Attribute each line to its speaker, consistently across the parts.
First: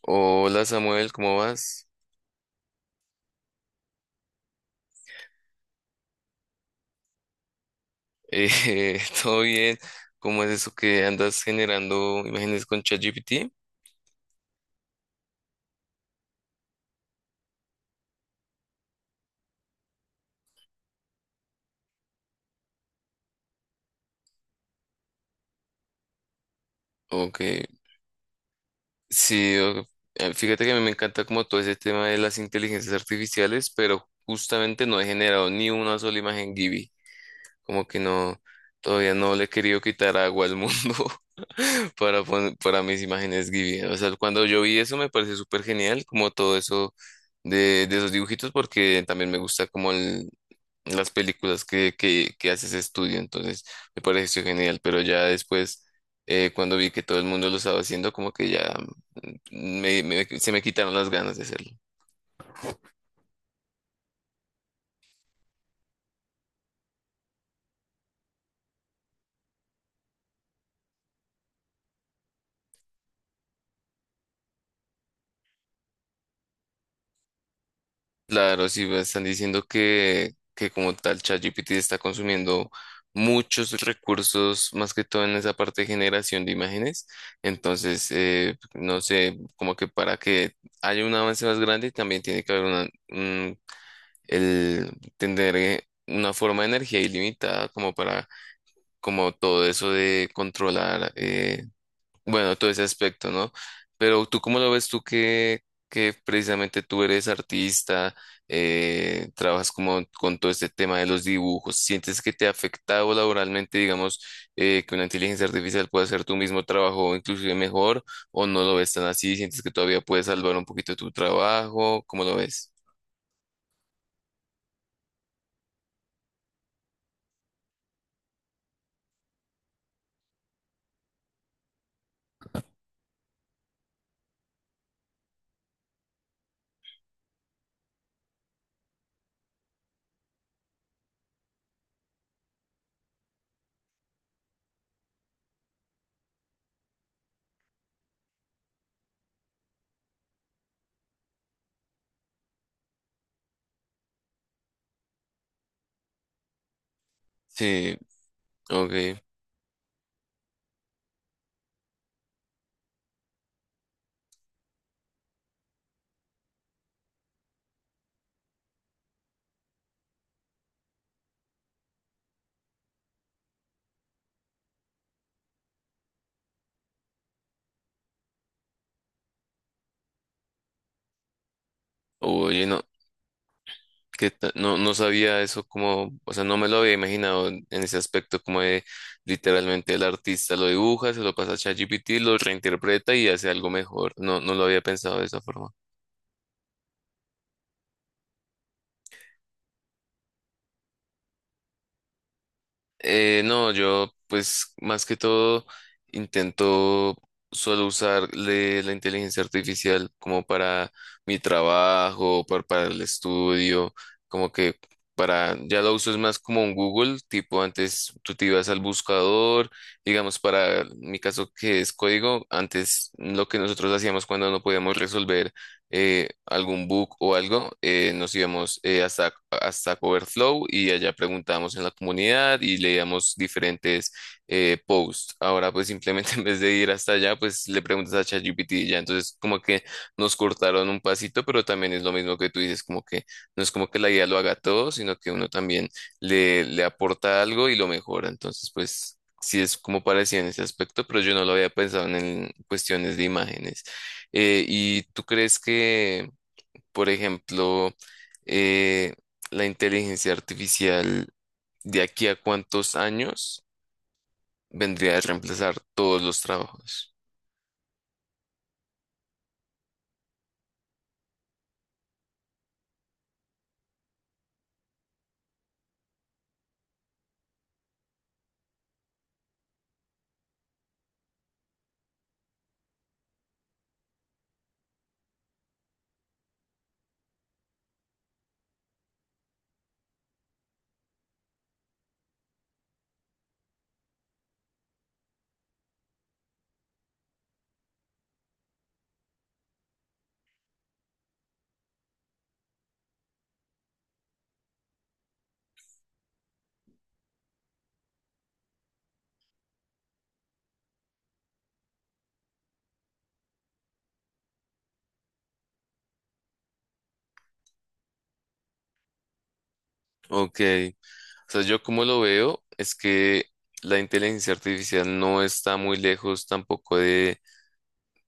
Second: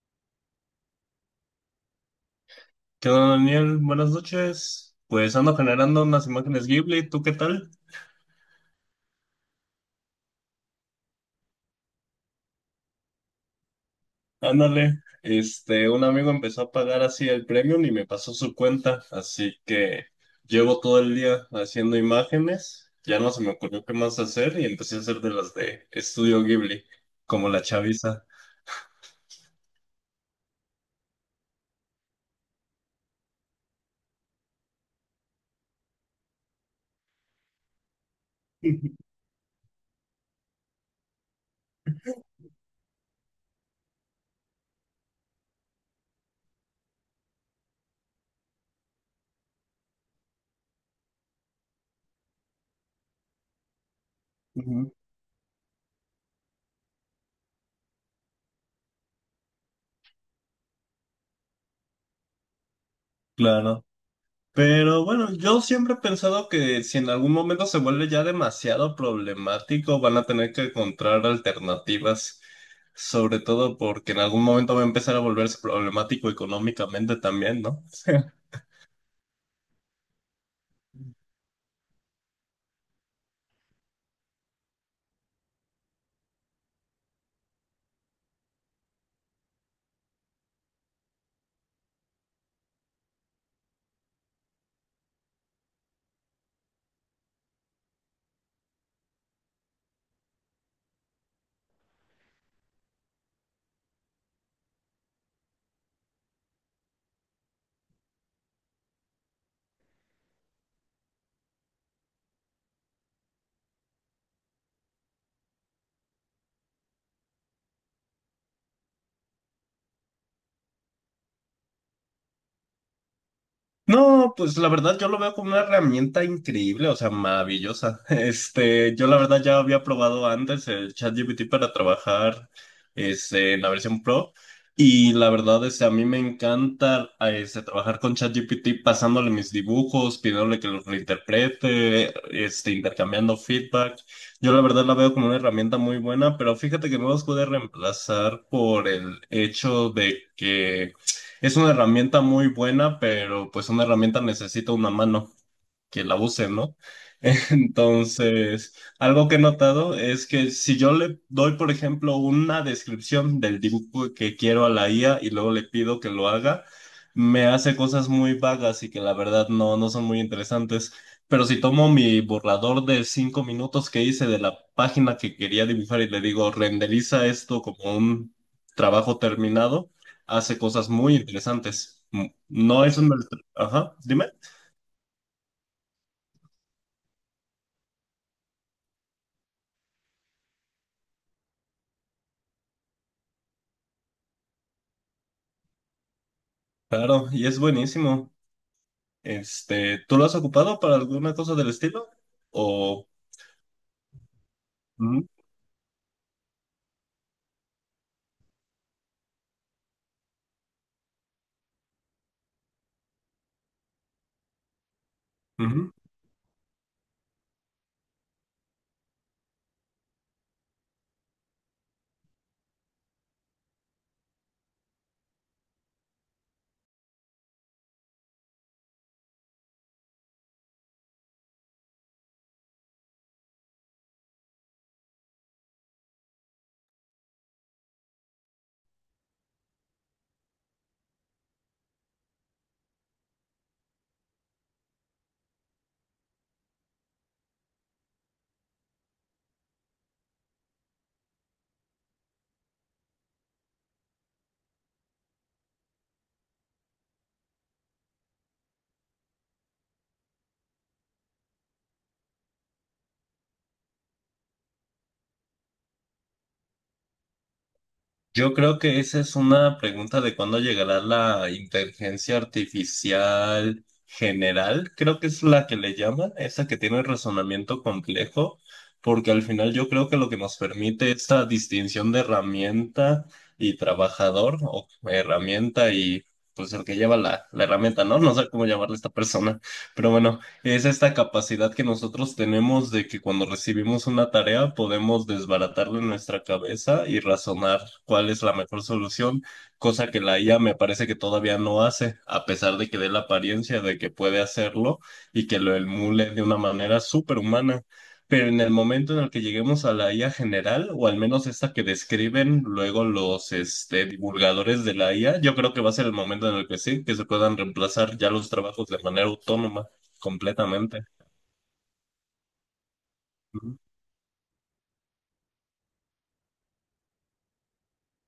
Speaker 1: Hola Samuel, ¿cómo vas?
Speaker 2: ¿Qué onda, Daniel? Buenas noches. Pues ando generando unas imágenes Ghibli, ¿tú qué tal?
Speaker 1: ¿Todo bien? ¿Cómo es eso que andas generando imágenes con ChatGPT?
Speaker 2: Ándale. Un amigo empezó a pagar así el premium y me pasó su cuenta, así que llevo todo el día haciendo imágenes. Ya no se me ocurrió qué más hacer y empecé a hacer de las de Estudio Ghibli,
Speaker 1: Ok,
Speaker 2: como la chaviza.
Speaker 1: sí, fíjate que a mí me encanta como todo ese tema de las inteligencias artificiales, pero justamente no he generado ni una sola imagen Gibi, como que no, todavía no le he querido quitar agua al mundo para, para mis imágenes Gibi. O sea, cuando yo vi eso me pareció súper genial, como todo eso de esos dibujitos porque también me gusta como las películas que hace ese estudio, entonces me pareció genial,
Speaker 2: Ujú.
Speaker 1: pero ya después, cuando vi que todo el mundo lo estaba haciendo, como que ya se me quitaron las ganas de hacerlo.
Speaker 2: Claro. Pero bueno, yo siempre he pensado que si en algún momento se vuelve ya demasiado problemático, van a tener que encontrar alternativas, sobre todo porque en algún momento va a empezar a volverse problemático económicamente también, ¿no?
Speaker 1: Claro, si me están diciendo que como tal ChatGPT está consumiendo muchos recursos, más que todo en esa parte de generación de imágenes, entonces, no sé, como que para que haya un avance más grande, también tiene que haber una- el tener una forma de energía ilimitada como para, como todo eso de controlar, bueno, todo ese aspecto, ¿no? Pero tú, ¿cómo lo ves tú que precisamente tú eres artista, trabajas como con todo este tema de los dibujos? ¿Sientes que te ha afectado laboralmente, digamos, que una inteligencia artificial pueda hacer tu mismo trabajo inclusive mejor o no lo ves tan así? ¿Sientes que todavía puedes salvar un poquito tu trabajo? ¿Cómo lo ves?
Speaker 2: No, pues la verdad yo lo veo como una herramienta increíble, o sea, maravillosa. Yo la verdad ya había probado antes el ChatGPT para trabajar en la versión Pro, y la verdad es que a mí me encanta trabajar con ChatGPT pasándole mis dibujos, pidiéndole que los reinterprete, intercambiando feedback. Yo la verdad la veo como una herramienta muy buena, pero fíjate que no las pude reemplazar por el hecho de que es una herramienta muy buena, pero pues una herramienta necesita una mano que la usen, ¿no?
Speaker 1: Sí,
Speaker 2: Entonces,
Speaker 1: ok.
Speaker 2: algo que he notado es que si yo le doy, por ejemplo, una descripción del dibujo que quiero a la IA y luego le pido que lo haga, me hace cosas muy vagas y que la verdad no, no son muy interesantes. Pero si tomo mi borrador de 5 minutos que hice de la página que quería dibujar y le digo, renderiza esto como un trabajo terminado, hace cosas muy interesantes.
Speaker 1: Oye, no,
Speaker 2: No es un... Ajá, dime.
Speaker 1: no, no sabía eso como, o sea, no me lo había imaginado en ese aspecto como de literalmente el artista lo dibuja, se lo pasa a ChatGPT, lo reinterpreta y hace algo mejor. No, no lo había pensado de esa forma.
Speaker 2: Claro, y es buenísimo. ¿Tú lo has ocupado para alguna cosa del estilo? O
Speaker 1: No, yo pues más que
Speaker 2: Ujú,
Speaker 1: todo intento solo usar la inteligencia artificial como para mi trabajo, para, el estudio, como que para, ya
Speaker 2: ujú.
Speaker 1: lo uso es más como un Google, tipo antes tú te ibas al buscador, digamos para mi caso que es código, antes lo que nosotros hacíamos cuando no podíamos resolver algún book o algo, nos íbamos hasta, hasta Coverflow y allá preguntábamos en la comunidad y leíamos diferentes posts. Ahora pues simplemente en vez de ir hasta allá, pues le preguntas a ChatGPT y ya. Entonces como que nos cortaron un pasito, pero también es lo mismo que tú dices, como que no es como que la guía lo haga todo, sino que uno también le aporta algo y lo mejora. Entonces pues... Sí, es como parecía en ese aspecto, pero yo no lo había pensado en cuestiones de imágenes. ¿Y tú crees que, por ejemplo, eh, la inteligencia artificial de aquí a cuántos años vendría a reemplazar todos los trabajos?
Speaker 2: Yo creo que esa es una pregunta de cuándo llegará la inteligencia artificial general. Creo que es la que le llaman, esa que tiene razonamiento complejo, porque al final yo creo que lo que nos permite esta distinción de herramienta y trabajador, o herramienta y pues el que lleva la herramienta, ¿no? No sé cómo llamarle a esta persona. Pero bueno, es esta capacidad que nosotros tenemos de que cuando recibimos una tarea podemos desbaratarla en nuestra cabeza y razonar cuál es la mejor solución, cosa que la IA me parece que todavía no hace, a pesar de que dé la apariencia de que puede hacerlo y que lo emule de una manera superhumana. Pero en el momento en el que lleguemos a la IA general, o al menos esta que describen luego los divulgadores de la IA, yo creo que va a ser el momento en el que sí, que se puedan reemplazar ya los trabajos de manera autónoma
Speaker 1: Ok,
Speaker 2: completamente.
Speaker 1: o sea, yo como lo veo es que
Speaker 2: Ujú.
Speaker 1: la inteligencia artificial no está muy lejos tampoco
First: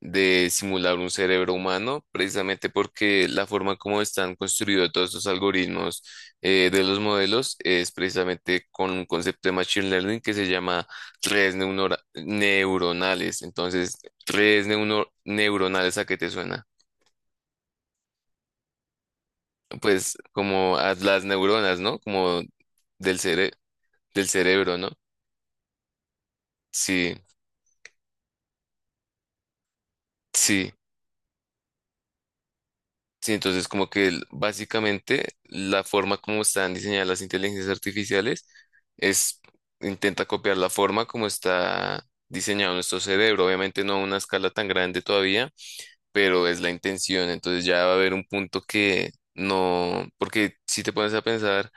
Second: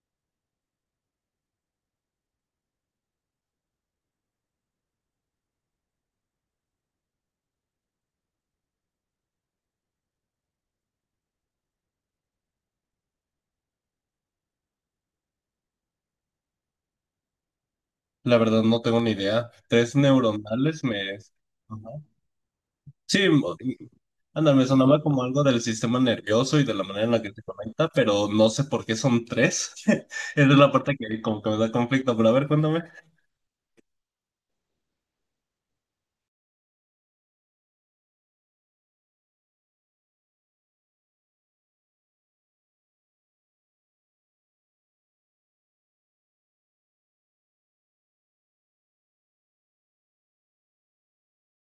Speaker 1: de simular un cerebro humano, precisamente porque la forma como están construidos todos estos algoritmos de los modelos es precisamente con un concepto de Machine Learning que se llama redes neuronales. Entonces, redes neuronales, ¿a qué te suena?
Speaker 2: La verdad no tengo ni idea. Tres
Speaker 1: Pues como
Speaker 2: neuronales
Speaker 1: a
Speaker 2: me...
Speaker 1: las neuronas,
Speaker 2: Ajá.
Speaker 1: ¿no? Como del
Speaker 2: Sí,
Speaker 1: cere- del
Speaker 2: anda, me
Speaker 1: cerebro, ¿no?
Speaker 2: sonaba como algo del sistema nervioso y de la manera en
Speaker 1: Sí,
Speaker 2: la que se conecta, pero no sé por qué son tres. Esa es la
Speaker 1: sí.
Speaker 2: parte que como que me da conflicto, pero a ver, cuéntame.
Speaker 1: Sí, entonces como que básicamente la forma como están diseñadas las inteligencias artificiales es intenta copiar la forma como está diseñado nuestro cerebro, obviamente no a una escala tan grande todavía, pero es la intención, entonces ya va a haber un punto que no, porque si te pones a pensar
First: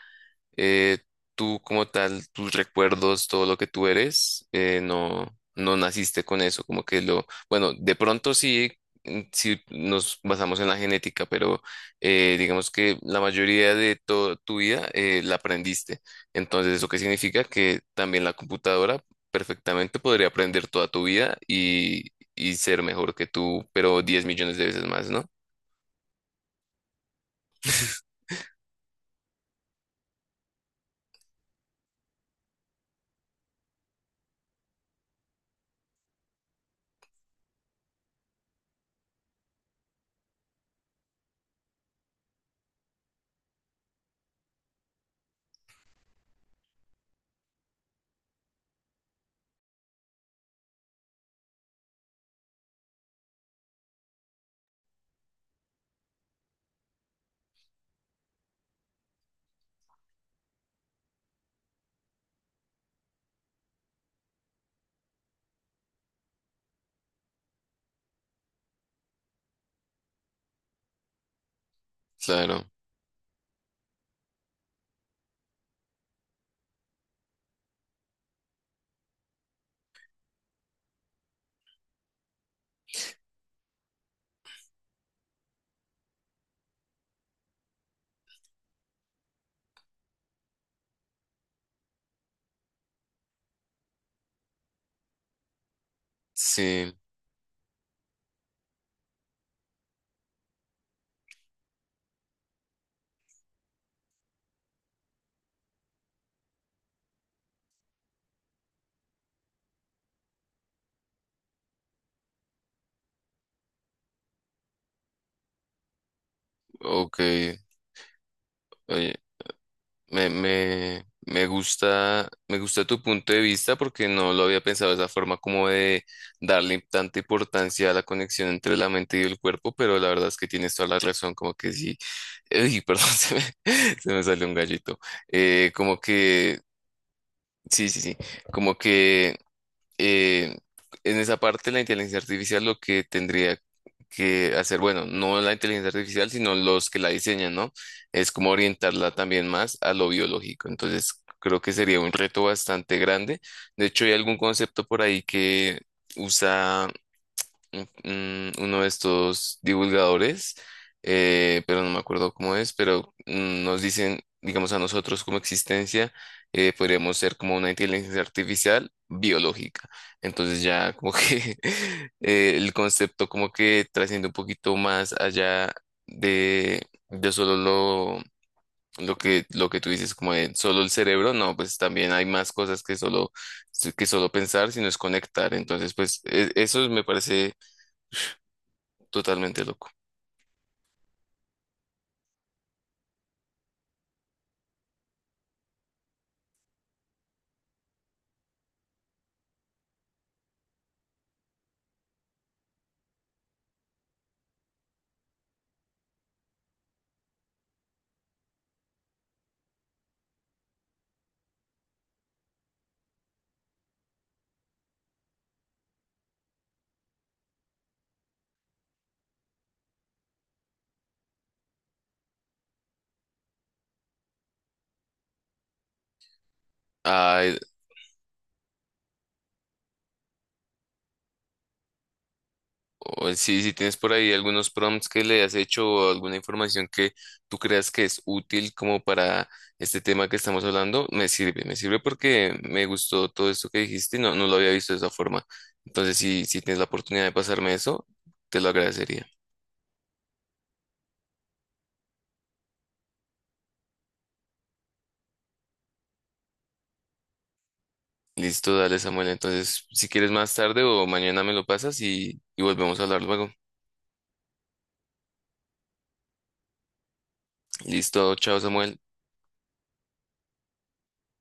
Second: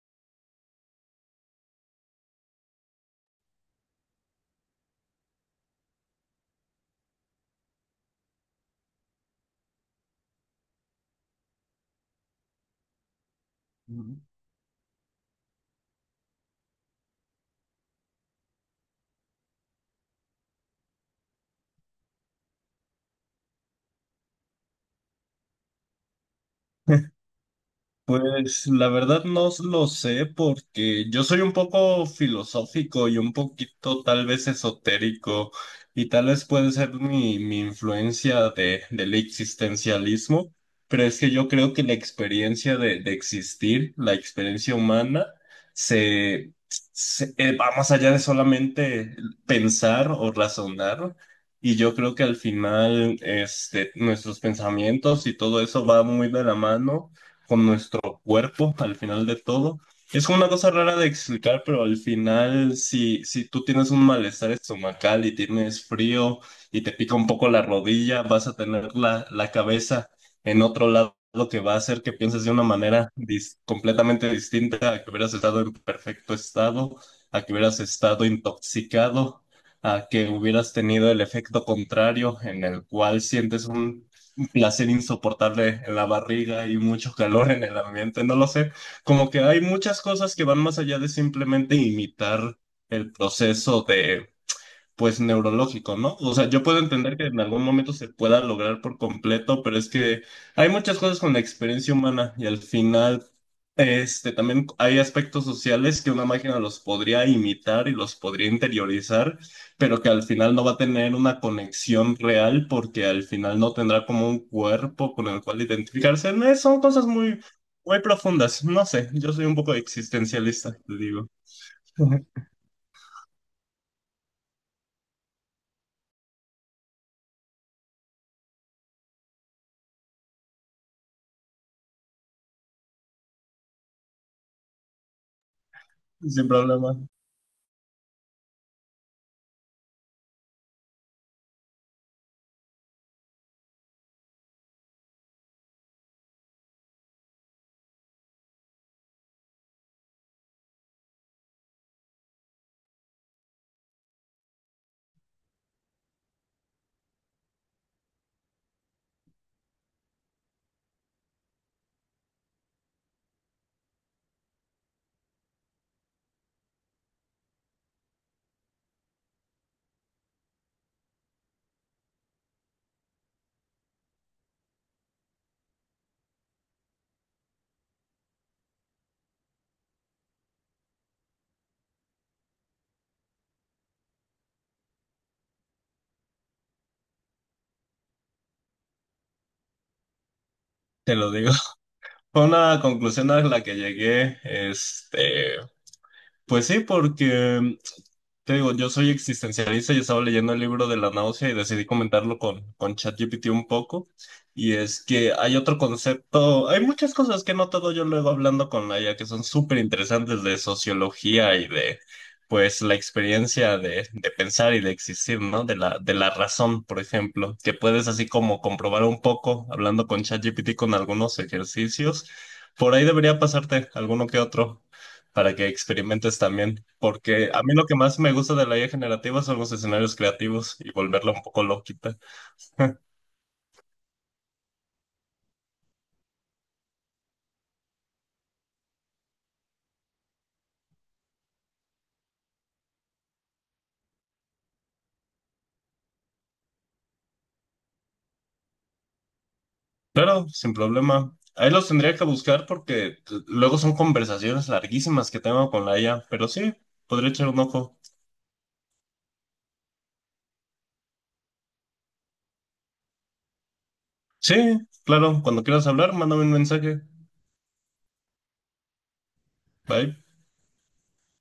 Speaker 1: eh, tú como tal, tus recuerdos, todo lo que tú eres, no, no naciste con eso, como que lo, bueno, de pronto sí, sí nos basamos en la genética, pero digamos que la mayoría de toda tu vida la aprendiste. Entonces, ¿eso qué significa? Que también la computadora perfectamente podría aprender toda tu vida y ser mejor que tú, pero 10 millones de veces más, ¿no?
Speaker 2: Pues la verdad no lo sé porque yo soy un poco filosófico y un poquito tal vez esotérico, y tal vez puede ser mi influencia del existencialismo, pero es que yo creo que la experiencia de existir, la experiencia humana, se, va más allá de solamente pensar o razonar. Y yo creo que al final, nuestros pensamientos y todo eso va muy de la mano con nuestro mismo cuerpo al final de todo. Es una cosa rara de explicar, pero al final, si tú tienes un malestar estomacal y tienes frío y te pica un poco la rodilla, vas a tener la cabeza en otro lado, que va a hacer que pienses de una
Speaker 1: Claro,
Speaker 2: manera completamente distinta a que hubieras estado en perfecto estado, a que hubieras estado intoxicado, a que hubieras tenido el efecto contrario en el cual sientes un placer insoportable en la barriga y mucho calor en el ambiente, no lo sé. Como que hay muchas cosas que van más allá de simplemente imitar el proceso de pues neurológico, ¿no? O sea, yo puedo
Speaker 1: sí,
Speaker 2: entender que en algún momento se pueda lograr por completo, pero es que hay muchas cosas con la experiencia humana y al final, también hay aspectos sociales que una máquina los podría imitar y los podría interiorizar, pero que al final no va a tener una conexión real porque al final no tendrá como un cuerpo con el cual identificarse. No, son cosas
Speaker 1: ok.
Speaker 2: muy, muy profundas. No sé,
Speaker 1: Oye,
Speaker 2: yo soy un poco existencialista, te digo.
Speaker 1: Me gusta tu punto de vista porque no lo había pensado de esa forma como de darle tanta importancia a la conexión entre la mente y el cuerpo, pero la verdad es que tienes toda la razón, como que sí, uy, perdón, se me salió un gallito. Como
Speaker 2: Sin
Speaker 1: que,
Speaker 2: problema,
Speaker 1: sí, sí, sí, como que eh, en esa parte la inteligencia artificial lo que tendría que hacer, bueno, no la inteligencia artificial, sino los que la diseñan, ¿no? Es como orientarla también más a lo biológico. Entonces, creo que sería un reto bastante grande. De hecho, hay algún concepto por ahí que usa uno de estos divulgadores, pero no me acuerdo cómo es, pero nos dicen, digamos, a nosotros como existencia, podríamos ser como una inteligencia artificial biológica. Entonces ya como que el concepto como que trasciende un poquito más allá de, de solo lo que tú dices, como de solo el cerebro, no, pues también hay más cosas que solo pensar, sino es conectar. Entonces, pues eso me parece totalmente loco.
Speaker 2: te lo digo. Fue una conclusión a la que llegué, pues sí, porque te digo, yo soy existencialista y estaba leyendo el libro de la náusea y decidí comentarlo con ChatGPT un poco. Y es que hay otro concepto, hay muchas cosas que he notado yo luego hablando con la IA que son súper interesantes de sociología y de, pues, la experiencia de pensar y de existir, ¿no? De la razón, por ejemplo, que puedes así como comprobar un poco hablando con ChatGPT con algunos ejercicios. Por ahí debería pasarte alguno que otro para que experimentes también,
Speaker 1: Ah,
Speaker 2: porque a mí lo que más me gusta de la IA generativa son los escenarios creativos y volverla un poco loquita.
Speaker 1: o si, si tienes por ahí algunos prompts que le has hecho o alguna información que tú creas que es útil como para este tema que estamos hablando, me sirve porque me gustó todo esto que dijiste y no, no lo había visto de esa forma. Entonces, si, si tienes la oportunidad de pasarme eso, te lo agradecería.
Speaker 2: Claro, sin problema. Ahí los tendría que buscar porque luego son conversaciones larguísimas que tengo con la IA, pero sí, podría echar un ojo.
Speaker 1: Listo, dale, Samuel. Entonces, si quieres más tarde o mañana me lo pasas y volvemos a hablar luego.
Speaker 2: Sí, claro, cuando quieras hablar, mándame un mensaje.
Speaker 1: Listo, chao, Samuel.
Speaker 2: Bye.